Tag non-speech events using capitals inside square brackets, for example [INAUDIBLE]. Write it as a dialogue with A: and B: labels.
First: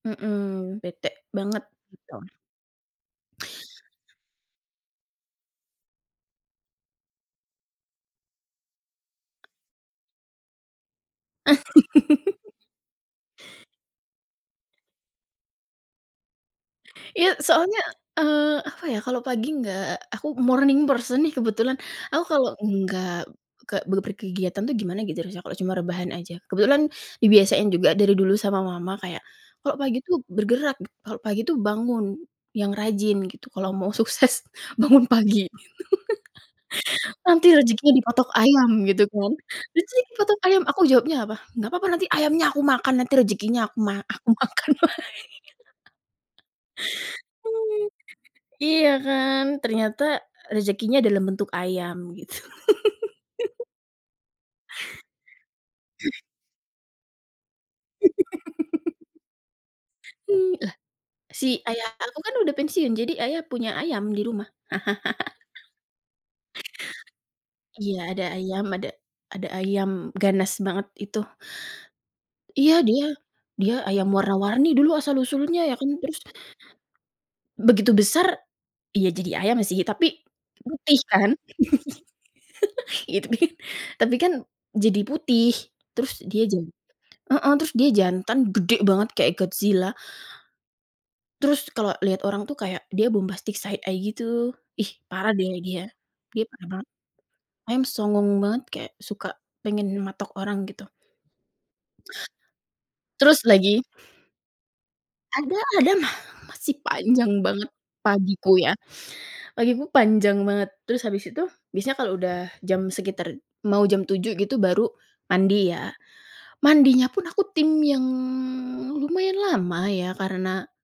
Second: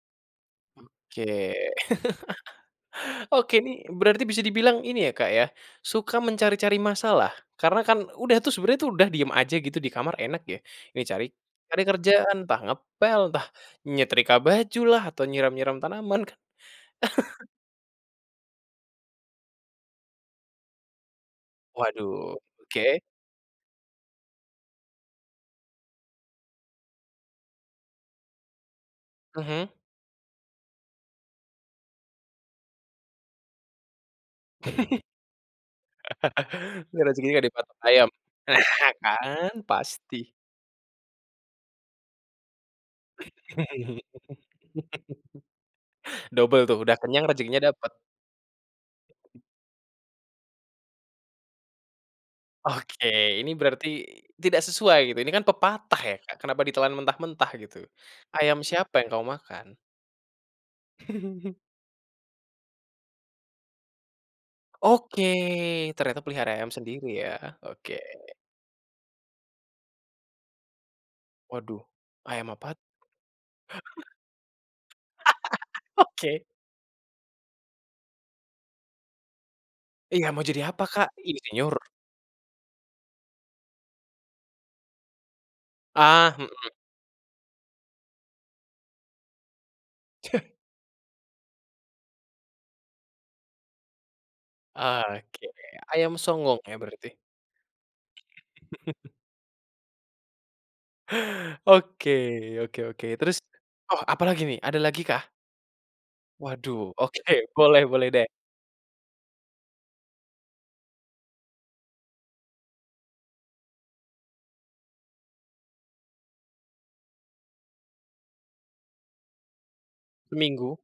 A: Mmm, bete
B: Oke.
A: banget, gitu.
B: [CHUCKLES] Oke, nih berarti bisa dibilang ini, ya, Kak, ya. Suka mencari-cari masalah. Karena, kan, udah tuh, sebenarnya, tuh, udah diam aja, gitu, di kamar, enak ya. Ini cari, cari kerjaan,
A: [LAUGHS]
B: entah ngepel, entah nyetrika baju lah atau nyiram-nyiram tanaman, kan.
A: Iya,
B: [CHUCKLES]
A: soalnya, eee, apa, ya. Kalau pagi nggak aku morning person, nih, kebetulan. Aku
B: Waduh.
A: kalau
B: Oke.
A: nggak kek beper kegiatan, tuh, gimana gitu, rasanya, kalau cuma rebahan aja. Kebetulan, dibiasain juga dari dulu sama Mama, kayak,
B: Mhm.
A: "Kalau pagi, tuh, bergerak! Kalau pagi, tuh, bangun. Yang rajin," gitu, "kalau mau sukses, bangun pagi."
B: [CHUCKLES] Nggak,
A: [CHUCKLES]
B: rejekinya nggak
A: "Nanti
B: dipatok
A: rejekinya
B: ayam.
A: dipatok ayam,"
B: Aha,
A: gitu, kan.
B: kan,
A: Rejeki
B: Pasti.
A: dipatok ayam! Aku jawabnya apa? "Nggak papa. Nanti, ayamnya aku makan. Nanti rejekinya aku ma
B: [CHUCKLES]
A: aku makan lagi,"
B: Dobel, tuh. Udah kenyang, rejekinya dapat.
A: [LAUGHS] Iya, kan. Ternyata, rejekinya dalam bentuk ayam, gitu.
B: Oke, ini
A: [CHUCKLES]
B: berarti tidak sesuai, gitu. Ini, kan, pepatah ya,
A: [CLEARS THROAT]
B: Kak. Kenapa ditelan mentah-mentah, gitu. Ayam siapa yang
A: [CHUCKLES]
B: kamu makan?
A: Eee, lah, si
B: [CHUCKLES]
A: ayah aku, kan, udah pensiun. Jadi, Ayah punya ayam, di rumah.
B: Oke,
A: [CHUCKLES]
B: ternyata pelihara ayam sendiri, ya. Oke.
A: Iya, ada ayam, ada, ada ayam ganas banget, itu.
B: Waduh, ayam apa
A: Iya,
B: t
A: dia, dia ayam
B: [CHUCKLES]
A: warna-warni, dulu, asal-usulnya, ya, kan.
B: [LAUGHS]
A: Terus
B: Oke.
A: begitu besar iya jadi ayam, sih. Tapi,
B: Iya, mau jadi apa,
A: putih,
B: Kak?
A: kan.
B: Insinyur?
A: [CHUCKLES] itu kan, tapi, kan, jadi putih. Terus,
B: Ah,
A: dia
B: mhm.
A: jan heeh, terus dia jantan, gede banget, kayak Godzilla.
B: [CHUCKLES]
A: Terus, kalau liat orang, tuh, kayak, dia bombastic side eye gitu. Ih, parah,
B: Oke,
A: deh,
B: deh.
A: dia.
B: Ayam
A: Dia
B: songong,
A: parah
B: ya,
A: banget.
B: berarti.
A: Ayam songong banget, kek
B: [CHUCKLES]
A: suka pengen matok orang, gitu.
B: Oke, oke oke. Terus,
A: Terus lagi
B: oh, apa lagi, nih? Ada lagikah?
A: ada ada. Ma masih
B: Waduh. Oke.
A: panjang banget,
B: Boleh boleh, deh.
A: pagiku, ya. Pagiku, panjang banget. Terus, habis itu, biasanya kalau udah jam, sekitar mau jam 7.00 gitu, baru mandi, ya. Mandinya pun aku tim, yang, lumayan lama, ya. Karena
B: Seminggu.